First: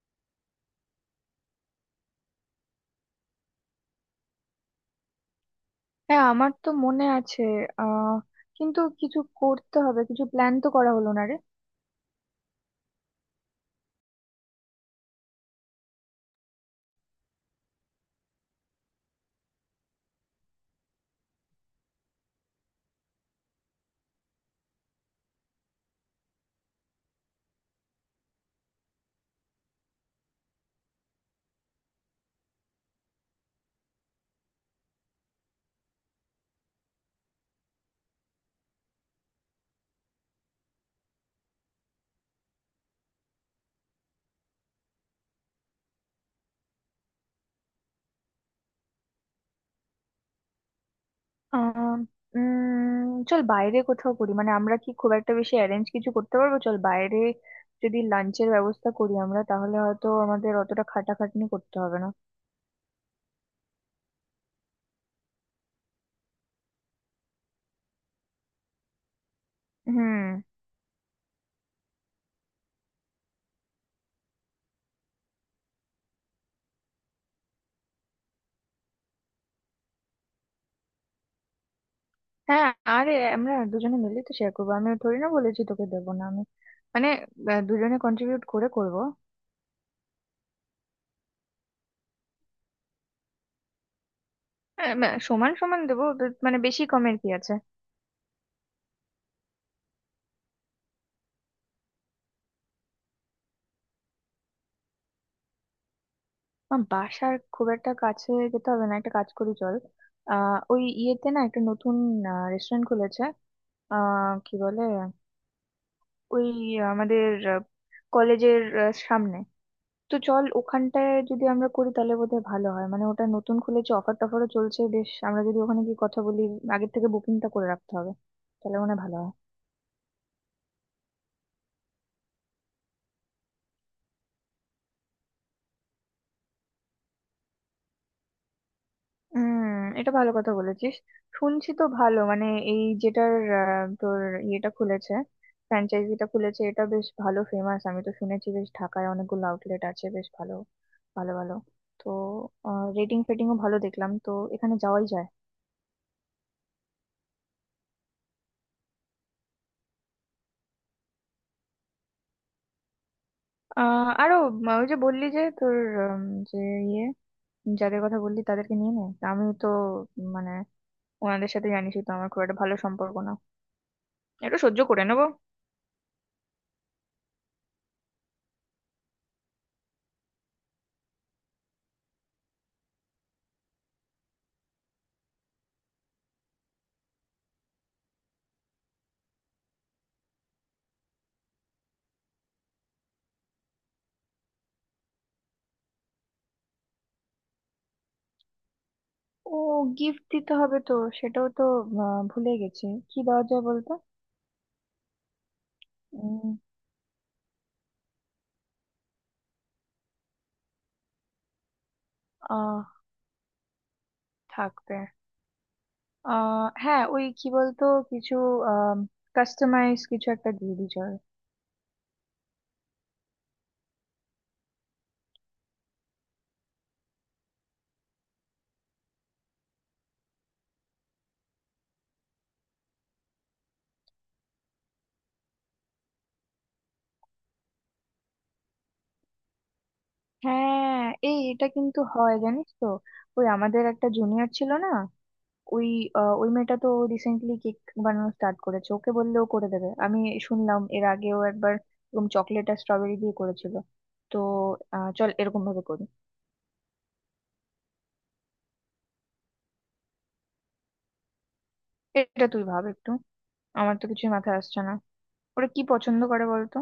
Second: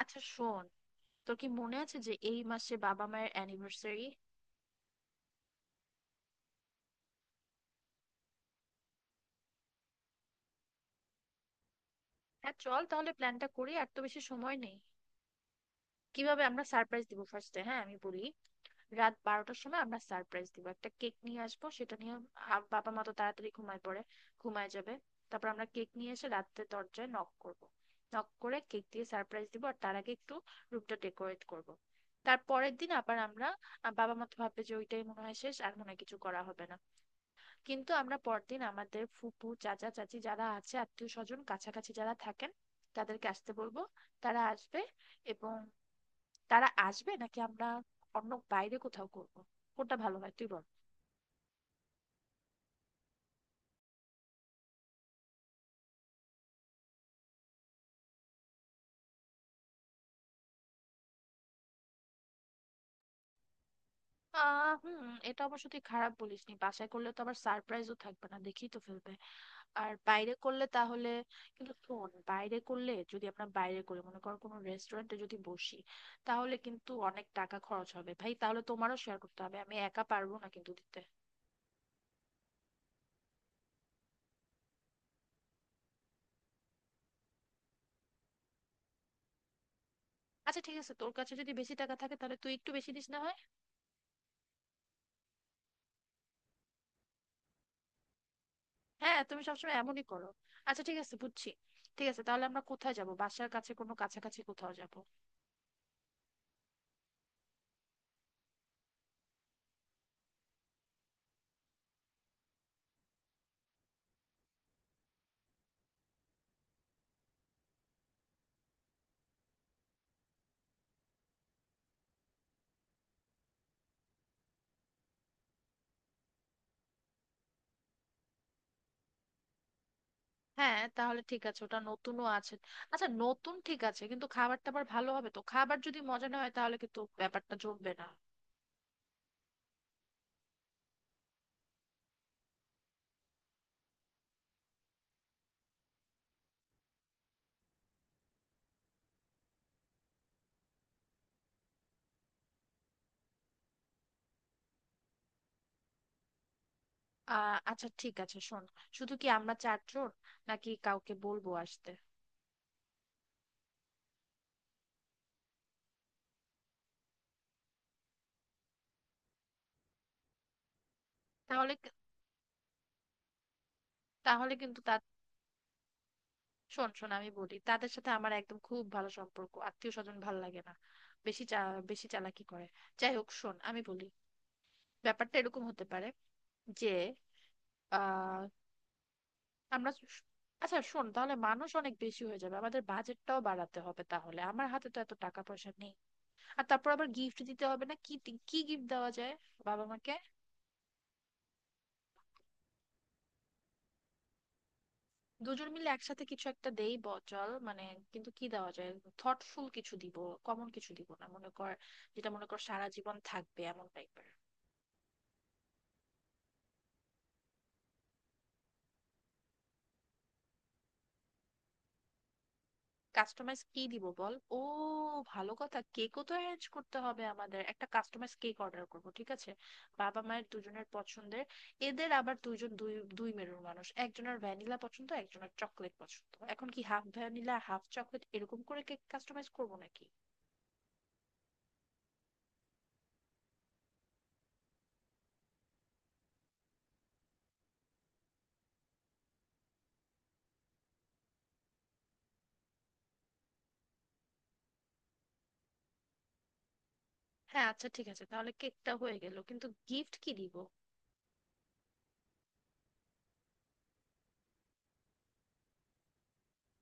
আচ্ছা শোন, তোর কি মনে আছে যে এই মাসে বাবা মায়ের অ্যানিভার্সারি? হ্যাঁ, আমার তো মনে আছে। আহ কিন্তু কিছু করতে হবে, কিছু প্ল্যান তো করা হলো না রে। হ্যাঁ, চল তাহলে প্ল্যানটা করি, আর তো বেশি সময় নেই। কিভাবে আমরা সারপ্রাইজ দিব ফার্স্টে? হ্যাঁ, আমি বলি। রাত 12টার সময় আমরা সারপ্রাইজ দিব, একটা কেক নিয়ে আসবো সেটা নিয়ে। বাবা মা তো তাড়াতাড়ি ঘুমায় পড়ে, ঘুমায় যাবে। তারপর আমরা কেক নিয়ে এসে রাতে দরজায় নক করব। নক করে কেক দিয়ে সারপ্রাইজ দিব, আর তার আগে একটু রুমটা ডেকোরেট করব। তার পরের দিন আবার আমরা, বাবা মা তো ভাববে যে ওইটাই মনে হয় শেষ, আর মনে হয় কিছু করা হবে না। কিন্তু আমরা পরদিন আমাদের ফুপু চাচা চাচি যারা আছে, আত্মীয় স্বজন কাছাকাছি যারা থাকেন, তাদেরকে আসতে বলবো। তারা আসবে, এবং তারা আসবে নাকি আমরা অন্য বাইরে কোথাও করব? কোনটা ভালো হয় তুই বল। আহ উম চল বাইরে কোথাও করি, মানে আমরা কি খুব একটা বেশি অ্যারেঞ্জ কিছু করতে পারবো? চল বাইরে, যদি লাঞ্চের ব্যবস্থা করি আমরা, তাহলে হয়তো আমাদের অতটা খাটাখাটনি করতে হবে না। হুম। এটা অবশ্য তুই খারাপ বলিসনি, বাসায় করলে তো আবার সারপ্রাইজও থাকবে না, দেখেই তো ফেলবে। আর বাইরে হুম। করলে তাহলে, কিন্তু শোন, বাইরে করলে যদি আমরা বাইরে করি, মনে কর কোনো রেস্টুরেন্টে যদি বসি, তাহলে কিন্তু অনেক টাকা খরচ হবে, ভাই। তাহলে তোমারও শেয়ার করতে হবে, আমি একা পারবো না কিন্তু দিতে। হ্যাঁ, আরে আমরা দুজনে মিলে তো শেয়ার করবো, আমি থোড়ি না বলেছি তোকে দেবো না আমি। মানে দুজনে কন্ট্রিবিউট করে করবো। আচ্ছা ঠিক আছে, তোর কাছে যদি বেশি টাকা থাকে তাহলে তুই একটু বেশি দিস না হয়। না, সমান সমান দেবো তো, মানে বেশি কমের কি আছে। হ্যাঁ, তুমি সবসময় এমনই করো। আচ্ছা ঠিক আছে, বুঝছি। ঠিক আছে তাহলে আমরা কোথায় যাব? বাসার কাছে কোনো কাছাকাছি কোথাও যাব? আমার বাসার খুব একটা কাছে যেতে হবে না, একটা কাজ করি চল। ওই ইয়েতে না একটা নতুন রেস্টুরেন্ট খুলেছে। কি বলে, ওই আমাদের কলেজের সামনে। তো চল ওখানটায় যদি আমরা করি, তাহলে বোধহয় ভালো হয়। মানে ওটা নতুন খুলেছে, অফার টফারও চলছে বেশ। আমরা যদি ওখানে গিয়ে কথা বলি, আগের থেকে বুকিংটা করে রাখতে হবে, তাহলে মনে হয় ভালো হয়। হ্যাঁ তাহলে ঠিক আছে, ওটা নতুনও আছে। আচ্ছা নতুন ঠিক আছে, কিন্তু খাবার টাবার ভালো হবে তো? খাবার যদি মজা না হয় তাহলে কিন্তু ব্যাপারটা জমবে না। হুম। এটা ভালো কথা বলেছিস। শুনছি তো ভালো, মানে এই যেটার তোর ইয়েটা খুলেছে, ফ্র্যাঞ্চাইজিটা খুলেছে, এটা বেশ ভালো ফেমাস। আমি তো শুনেছি বেশ, ঢাকায় অনেকগুলো আউটলেট আছে, বেশ ভালো ভালো ভালো। তো রেটিং ফেটিংও ভালো দেখলাম, তো এখানে যাওয়াই যায়। আচ্ছা ঠিক আছে, শোন। শুধু কি আমরা চারজন নাকি কাউকে বলবো আসতে? আরো ওই যে বললি যে তোর, উম, যে ইয়ে, যাদের কথা বললি তাদেরকে নিয়ে নে। তা আমি তো মানে ওনাদের সাথে তাহলে, জানিসই তো আমার খুব একটা ভালো সম্পর্ক না। এটা সহ্য কিন্তু করে তাদের, নেবো। শোন শোন, আমি বলি, তাদের সাথে আমার একদম খুব ভালো সম্পর্ক, আত্মীয় স্বজন ভালো লাগে না, বেশি চা বেশি চালাকি করে। যাই হোক, শোন আমি বলি, ব্যাপারটা এরকম হতে পারে যে আহ আমরা আচ্ছা শোন, তাহলে মানুষ অনেক বেশি হয়ে যাবে, আমাদের বাজেটটাও বাড়াতে হবে, তাহলে আমার হাতে তো এত টাকা পয়সা নেই। আর তারপর আবার গিফট দিতে হবে না? কি গিফট দেওয়া যায় ও, বাবা মাকে? গিফট দিতে হবে তো, সেটাও তো ভুলে গেছি। কি দেওয়া যায় বলতো? দুজন মিলে একসাথে কিছু উম। একটা দেই বচল মানে। কিন্তু কি দেওয়া যায়? থটফুল কিছু দিব, কমন কিছু দিব না, মনে কর যেটা মনে কর আহ সারা জীবন থাকবে এমন টাইপের। থাকবে আহ হ্যাঁ, ওই কি বলতো, কিছু কাস্টমাইজ কিছু একটা দিয়ে দিই চল। কাস্টমাইজ কি দিব বল। ও ভালো কথা, কেকও তো অ্যারেঞ্জ করতে হবে। আমাদের একটা কাস্টমাইজ কেক অর্ডার করব, ঠিক আছে? বাবা মায়ের দুজনের পছন্দের। এদের আবার দুইজন, দুই দুই মেরুর মানুষ, একজনের ভ্যানিলা পছন্দ, একজনের চকলেট পছন্দ। এখন কি হাফ ভ্যানিলা হাফ চকলেট এরকম করে কেক কাস্টমাইজ করব নাকি? হ্যাঁ, এই এটা কিন্তু হয় জানিস তো। ওই আমাদের একটা জুনিয়র ছিল না, ওই ওই মেয়েটা তো রিসেন্টলি কেক বানানো স্টার্ট করেছে, ওকে বললেও করে দেবে। আমি শুনলাম এর আগেও একবার এরকম চকলেট আর স্ট্রবেরি দিয়ে করেছিল। তো চল এরকম ভাবে করি। হ্যাঁ আচ্ছা ঠিক আছে, তাহলে কেকটা হয়ে গেল, কিন্তু গিফট কি দিব? এটা তুই ভাব একটু, আমার তো কিছুই মাথায় আসছে না। ওরা কি পছন্দ করে বলতো?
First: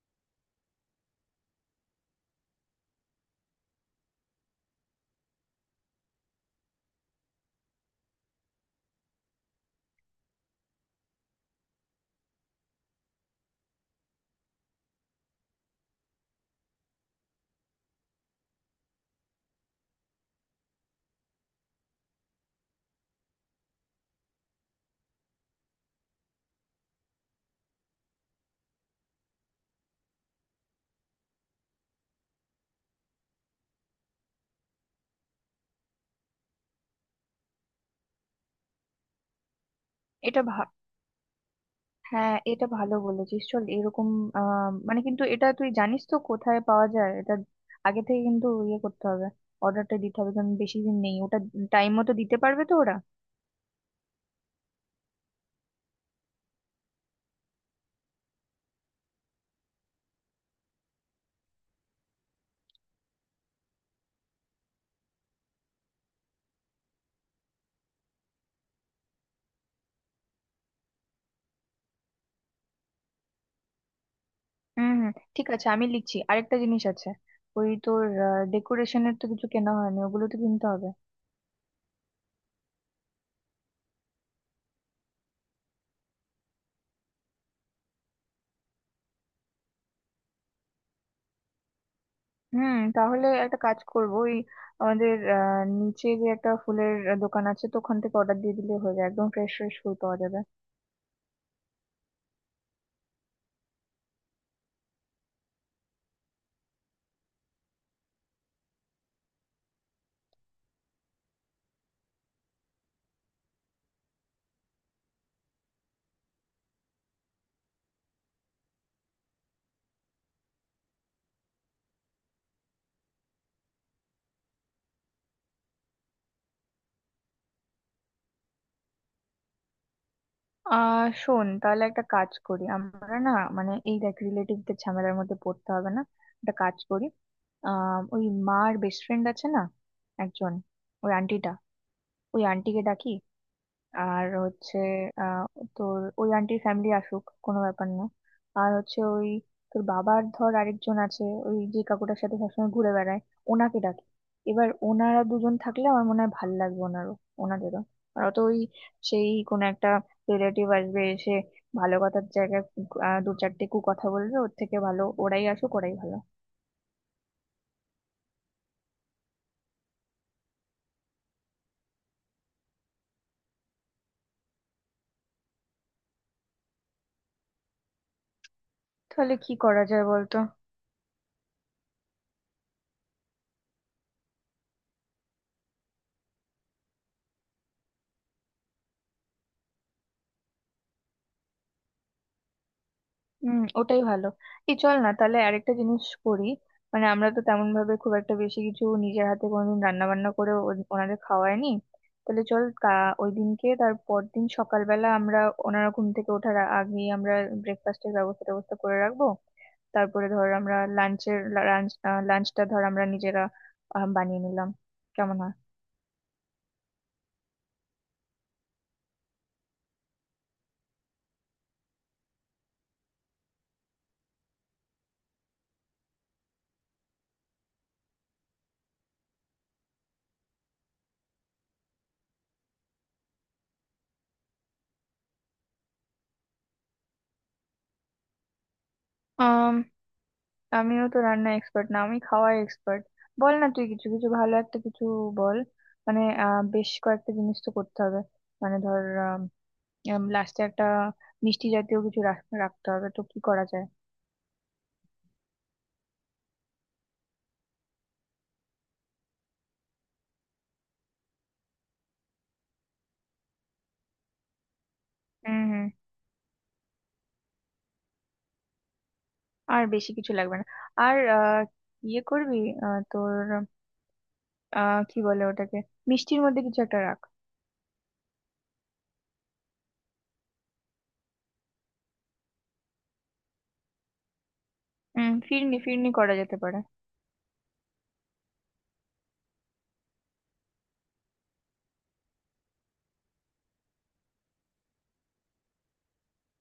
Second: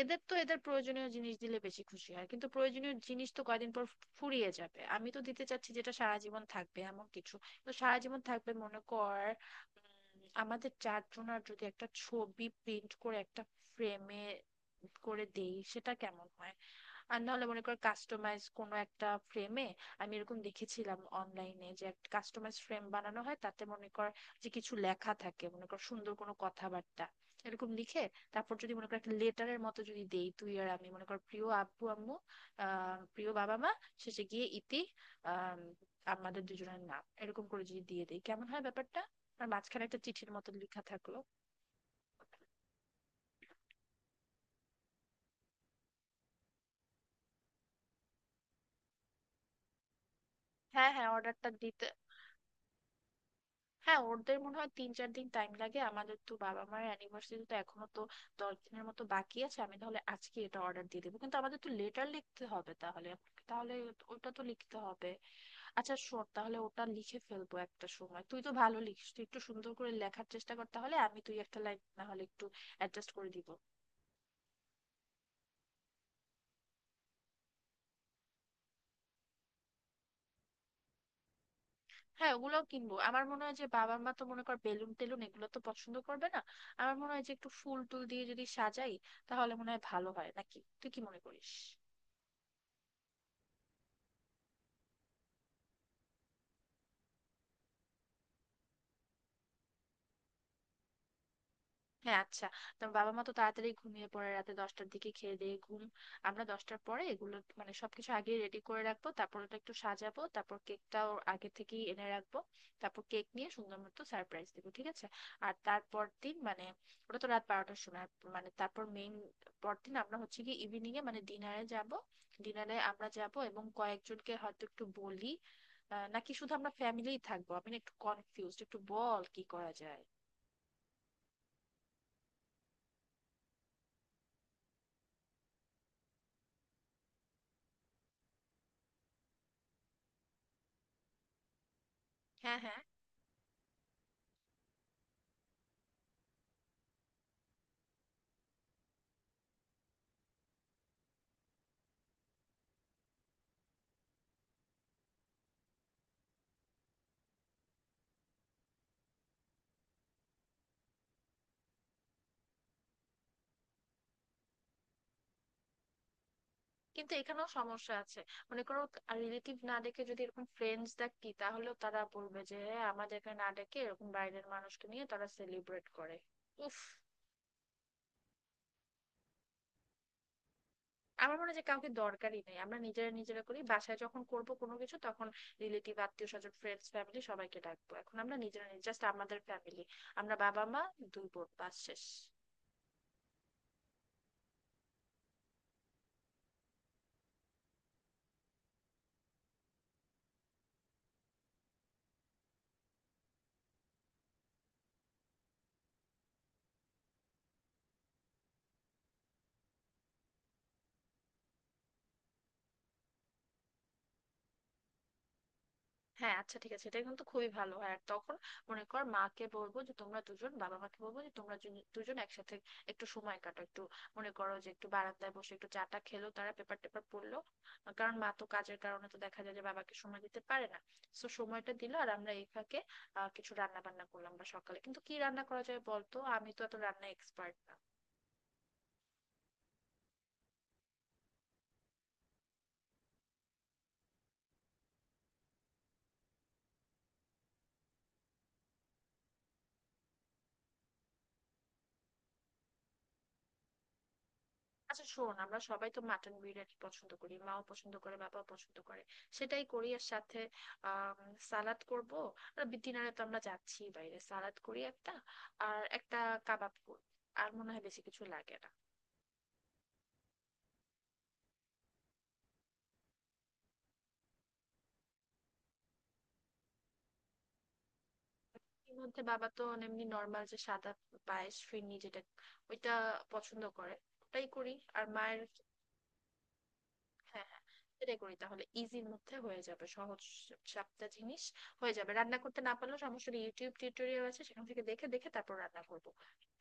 এদের তো, এদের প্রয়োজনীয় জিনিস দিলে বেশি খুশি হয়, কিন্তু প্রয়োজনীয় জিনিস তো কয়দিন পর ফুরিয়ে যাবে। আমি তো দিতে চাচ্ছি যেটা সারা জীবন থাকবে এমন কিছু। তো সারা জীবন থাকবে মনে কর, আমাদের চারজনার যদি একটা ছবি প্রিন্ট করে একটা ফ্রেমে করে দেই, সেটা কেমন হয়? আর নাহলে মনে কর কাস্টমাইজ কোনো একটা ফ্রেমে, আমি এরকম দেখেছিলাম অনলাইনে যে একটা কাস্টমাইজ ফ্রেম বানানো হয়, তাতে মনে কর যে কিছু লেখা থাকে, মনে কর সুন্দর কোনো কথাবার্তা এরকম লিখে। তারপর যদি মনে কর একটা লেটারের মতো যদি দেই, তুই আর আমি, মনে কর প্রিয় আব্বু আম্মু, প্রিয় বাবা মা, শেষে গিয়ে ইতি, আহ আমাদের দুজনের নাম, এরকম করে যদি দিয়ে দিই কেমন হয় ব্যাপারটা? আর মাঝখানে একটা চিঠির এটা মতো ভা- লেখা থাকলো। হ্যাঁ, এটা ভালো বলেছিস, চল এরকম। মানে কিন্তু এটা তুই জানিস তো কোথায় পাওয়া যায় এটা? আগে থেকে কিন্তু ইয়ে করতে হবে, অর্ডারটা দিতে হবে, কারণ বেশি হ্যাঁ দিন হ্যাঁ, নেই ওটা। অর্ডারটা দিতে। টাইম মতো দিতে পারবে তো ওরা? হ্যাঁ, ওদের মনে হয় তিন চার দিন টাইম লাগে, আমাদের তো বাবা মায়ের অ্যানিভার্সারি তো এখনো তো 10 দিনের মতো বাকি আছে। আমি তাহলে আজকে এটা অর্ডার দিয়ে দেবো, কিন্তু আমাদের তো লেটার লিখতে হবে তাহলে। তাহলে ওটা তো লিখতে হবে। আচ্ছা শোন, তাহলে ওটা লিখে ফেলবো একটা সময়, তুই তো ভালো লিখিস, তুই একটু সুন্দর করে লেখার চেষ্টা কর, তাহলে আমি, তুই একটা লাইন না হলে একটু অ্যাডজাস্ট করে দিব। হুম হুম, ঠিক আছে, আমি লিখছি। আরেকটা জিনিস আছে, ওই তোর ডেকোরেশনের তো কিছু কেনা হয়নি, ওগুলো তো কিনতে হবে। হ্যাঁ, ওগুলোও কিনবো। আমার মনে হয় যে বাবা মা তো মনে কর বেলুন টেলুন এগুলো তো পছন্দ করবে না, আমার মনে হয় যে একটু ফুল টুল দিয়ে যদি সাজাই তাহলে মনে হয় ভালো হয়, নাকি তুই কি মনে করিস? হুম, তাহলে একটা কাজ করবো, ওই আমাদের নিচে যে একটা ফুলের দোকান আছে তো, ওখান থেকে অর্ডার দিয়ে দিলে হয়ে যায়, একদম ফ্রেশ ফ্রেশ ফুল পাওয়া যাবে। হ্যাঁ আচ্ছা। তোমার বাবা মা তো তাড়াতাড়ি ঘুমিয়ে পড়ে রাতে, 10টার দিকে খেয়ে দিয়ে ঘুম। আমরা 10টার পরে এগুলো মানে সবকিছু আগে রেডি করে রাখবো, তারপর ওটা একটু সাজাবো, তারপর কেকটাও আগে থেকেই এনে রাখবো। তারপর কেক নিয়ে সুন্দর মতো সারপ্রাইজ দেবো, ঠিক আছে? আর তারপর দিন মানে, ওটা তো রাত 12টার সময়, মানে তারপর মেইন, পরদিন আমরা হচ্ছে কি ইভিনিং এ মানে ডিনারে যাব। ডিনারে আমরা যাব এবং কয়েকজনকে হয়তো একটু বলি, নাকি শুধু আমরা ফ্যামিলিই থাকবো? আমি না একটু কনফিউজড, একটু বল কি করা যায়। শোন, তাহলে একটা কাজ করি আমরা না, মানে এই দেখ রিলেটিভদের ঝামেলার মধ্যে পড়তে হবে না। একটা কাজ করি, ওই মার বেস্ট ফ্রেন্ড আছে না একজন, ওই আন্টিটা, ওই হ্যাঁ হ্যাঁ। আন্টিকে ডাকি। আর হচ্ছে আহ তোর ওই আন্টির ফ্যামিলি আসুক, কোনো ব্যাপার না। আর হচ্ছে ওই তোর বাবার ধর আরেকজন আছে, ওই যে কাকুটার সাথে সবসময় ঘুরে বেড়ায়, ওনাকে ডাকি। এবার ওনারা দুজন থাকলে আমার মনে হয় ভাল লাগবে, ওনারও, ওনাদেরও। আর অত ওই সেই কোনো একটা রিলেটিভ আসবে, এসে ভালো কথার জায়গায় দু চারটে কু কথা বলবে, ওর থেকে ভালো ওরাই আসুক, ওরাই ভালো। কিন্তু এখানেও সমস্যা আছে। মনে করো, রিলেটিভ না ডেকে যদি এরকম ফ্রেন্ডস ডাকি, তাহলেও তারা বলবে যে হ্যাঁ, আমাদেরকে না ডেকে এরকম বাইরের মানুষকে নিয়ে তারা সেলিব্রেট করে। উফ। তাহলে কি করা যায় বলতো? আমার মনে হয় যে কাউকে দরকারই নেই, আমরা নিজেরা নিজেরা করি, বাসায় যখন করব কোনো কিছু তখন রিলেটিভ আত্মীয় স্বজন ফ্রেন্ডস ফ্যামিলি সবাইকে ডাকবো। এখন আমরা নিজেরা, জাস্ট আমাদের ফ্যামিলি, আমরা, বাবা মা, দুই বোন, বাস শেষ। হুম, ওটাই ভালো। এই চল না তাহলে আরেকটা জিনিস করি, মানে আমরা তো তেমন ভাবে খুব একটা বেশি কিছু নিজের হাতে কোনোদিন রান্না বান্না করে ওনাদের খাওয়ায়নি। তাহলে চল ওই দিনকে তার পরদিন সকালবেলা আমরা, ওনারা ঘুম থেকে ওঠার আগেই আমরা ব্রেকফাস্টের ব্যবস্থা ব্যবস্থা করে রাখবো। তারপরে ধর আমরা লাঞ্চের লাঞ্চ লাঞ্চটা ধর আমরা নিজেরা বানিয়ে নিলাম, কেমন হ্যাঁ আচ্ছা ঠিক আছে, এটা কিন্তু খুবই ভালো হয়। আর তখন মনে কর মাকে বলবো যে তোমরা দুজন, বাবা মাকে বলবো যে তোমরা দুজন একসাথে একটু সময় কাটাও, একটু মনে করো যে একটু বারান্দায় বসে একটু চাটা খেলো, তারা পেপার টেপার পড়লো, কারণ মা তো কাজের কারণে তো দেখা যায় যে বাবাকে সময় দিতে পারে না। তো সময়টা দিল, আর আমরা এই ফাঁকে কিছু রান্না বান্না করলাম। বা সকালে কিন্তু কি রান্না করা যায় বলতো, আমি তো এত রান্না এক্সপার্ট। হয়? আমিও তো রান্না এক্সপার্ট না, আমি খাওয়ায় এক্সপার্ট। বল না তুই কিছু, কিছু ভালো একটা কিছু বল। মানে বেশ কয়েকটা জিনিস তো করতে হবে, মানে ধর লাস্টে একটা মিষ্টি জাতীয় কিছু রাখতে হবে, তো কি করা যায়? আচ্ছা শোন, আমরা সবাই তো মাটন বিরিয়ানি পছন্দ করি, মাও পছন্দ করে, বাবাও পছন্দ করে। সেটাই করি, আর সাথে আম, সালাদ করব। ডিনারে তো আমরা যাচ্ছি বাইরে, সালাদ করি একটা, হুম আর হুম। একটা কাবাব করব, আর মনে হয় বেশি কিছু লাগে না। আর বেশি কিছু লাগবে না। আর ইয়ে করবি তোর, কি বলে ওটাকে, মিষ্টির মধ্যে কিছু একটা রাখ। এর মধ্যে বাবা তো এমনি নর্মাল যে সাদা পায়েস, ফিরনি, যেটা ওইটা পছন্দ করে, ওটাই করি। আর হুম, মায়ের, ফিরনি ফিরনি করা যেতে পারে। হ্যাঁ হ্যাঁ, সেটাই করি তাহলে। ইজির মধ্যে হয়ে যাবে, সহজ সাপটা জিনিস হয়ে যাবে। রান্না করতে না পারলেও সমস্যা নেই, ইউটিউব টিউটোরিয়াল আছে, সেখান থেকে দেখে দেখে তারপর রান্না করবো।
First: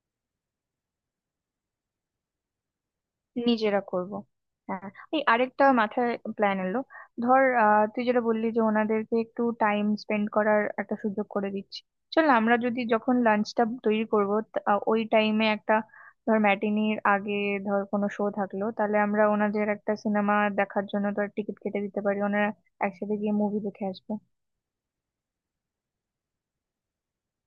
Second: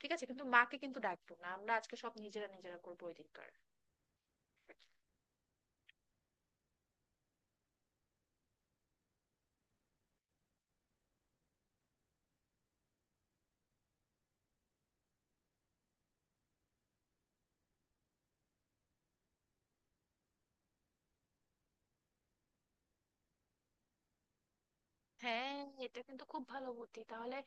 ঠিক আছে, কিন্তু মাকে কিন্তু ডাকবো না আমরা, আজকে সব নিজেরা নিজেরা করবো ওই দিনকার। নিজেরা করব। হ্যাঁ, এই আরেকটা মাথায় প্ল্যান এলো। ধর তুই যেটা বললি যে ওনাদেরকে একটু টাইম স্পেন্ড করার একটা সুযোগ করে দিচ্ছি, চল না, আমরা যদি যখন লাঞ্চটা তৈরি করব, ওই টাইমে একটা ধর ম্যাটিনির আগে ধর কোনো শো থাকলো, তাহলে আমরা ওনাদের একটা সিনেমা দেখার জন্য ধর টিকিট কেটে দিতে পারি, ওনারা একসাথে গিয়ে মুভি দেখে আসবে। হ্যাঁ, এটা কিন্তু খুব ভালো বুদ্ধি তাহলে।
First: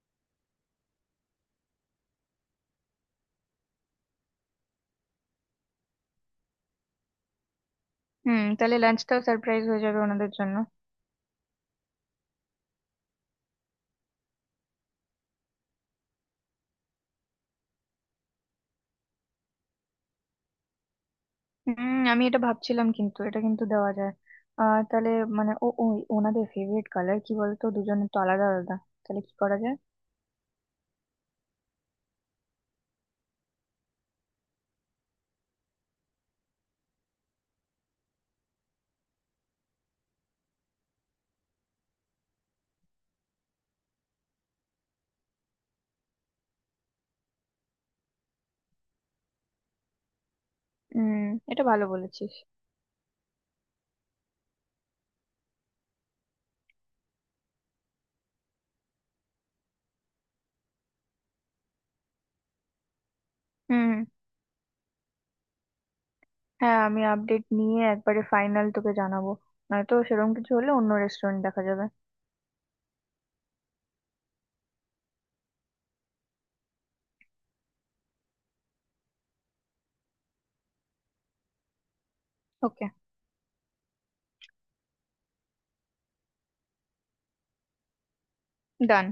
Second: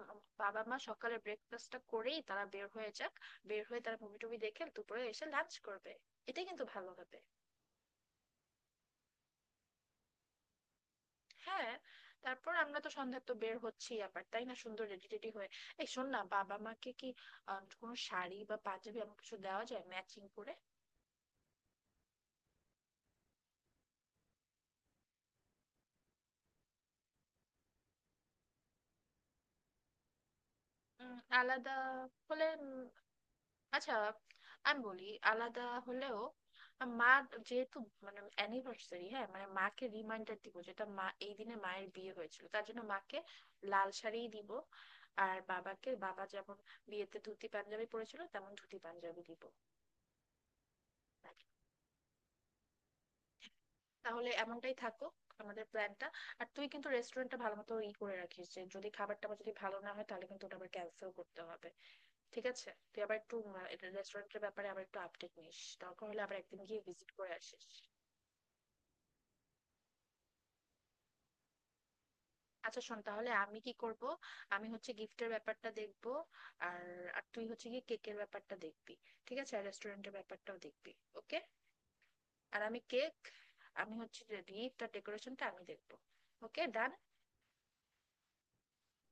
বাবা মা সকালে ব্রেকফাস্টটা করেই তারা বের হয়ে যাক, বের হয়ে তারা মুভি টুভি দেখে দুপুরে এসে লাঞ্চ করবে, এটাই কিন্তু ভালো হবে। হুম, তাহলে লাঞ্চটাও সারপ্রাইজ হয়ে যাবে ওনাদের জন্য। হ্যাঁ। তারপর আমরা তো সন্ধ্যায় তো বের হচ্ছি আবার, তাই না, সুন্দর রেডি টেডি হয়ে। এই শোন না, বাবা মাকে কি কোনো শাড়ি বা পাঞ্জাবি এমন কিছু দেওয়া যায় ম্যাচিং করে? হুম, আমি এটা ভাবছিলাম, কিন্তু এটা কিন্তু দেওয়া যায়। তাহলে মানে ওই ওনাদের ফেভারিট কালার কি বলতো, দুজনের তো আলাদা আলাদা, তাহলে কি করা যায়? আলাদা হলে আচ্ছা, আমি বলি আলাদা হলেও, মা যেহেতু মানে অ্যানিভার্সারি, হ্যাঁ মানে মাকে রিমাইন্ডার দিব যেটা মা এই দিনে মায়ের বিয়ে হয়েছিল, তার জন্য মাকে লাল শাড়িই দিব। আর বাবাকে, বাবা যেমন বিয়েতে ধুতি পাঞ্জাবি পরেছিল, তেমন ধুতি পাঞ্জাবি দিব। হুম, এটা ভালো বলেছিস। তাহলে এমনটাই থাকো আমাদের প্ল্যানটা। আর তুই কিন্তু রেস্টুরেন্টটা ভালো মতো ই করে রাখিস, যে যদি খাবারটা আবার যদি ভালো না হয় তাহলে কিন্তু ওটা আবার ক্যান্সেল করতে হবে। ঠিক আছে, তুই আবার একটু হুম। রেস্টুরেন্টের ব্যাপারে আবার একটু আপডেট নিস, দরকার হলে আবার একদিন হ্যাঁ, গিয়ে আমি ভিজিট করে আপডেট আসিস। নিয়ে একবারে ফাইনাল তোকে জানাবো, নয়তো সেরকম কিছু হলে অন্য রেস্টুরেন্ট দেখা যাবে। আচ্ছা শোন তাহলে আমি কি করব? আমি হচ্ছে গিফটের ব্যাপারটা দেখব, আর, আর তুই হচ্ছে গিয়ে কেকের ব্যাপারটা দেখবি, ঠিক আছে? আর রেস্টুরেন্টের ব্যাপারটাও দেখবি। ওকে। আর আমি ওকে কেক, আমি হচ্ছে গিফট আর ডেকোরেশনটা আমি দেখবো। ওকে, ডান। ডান।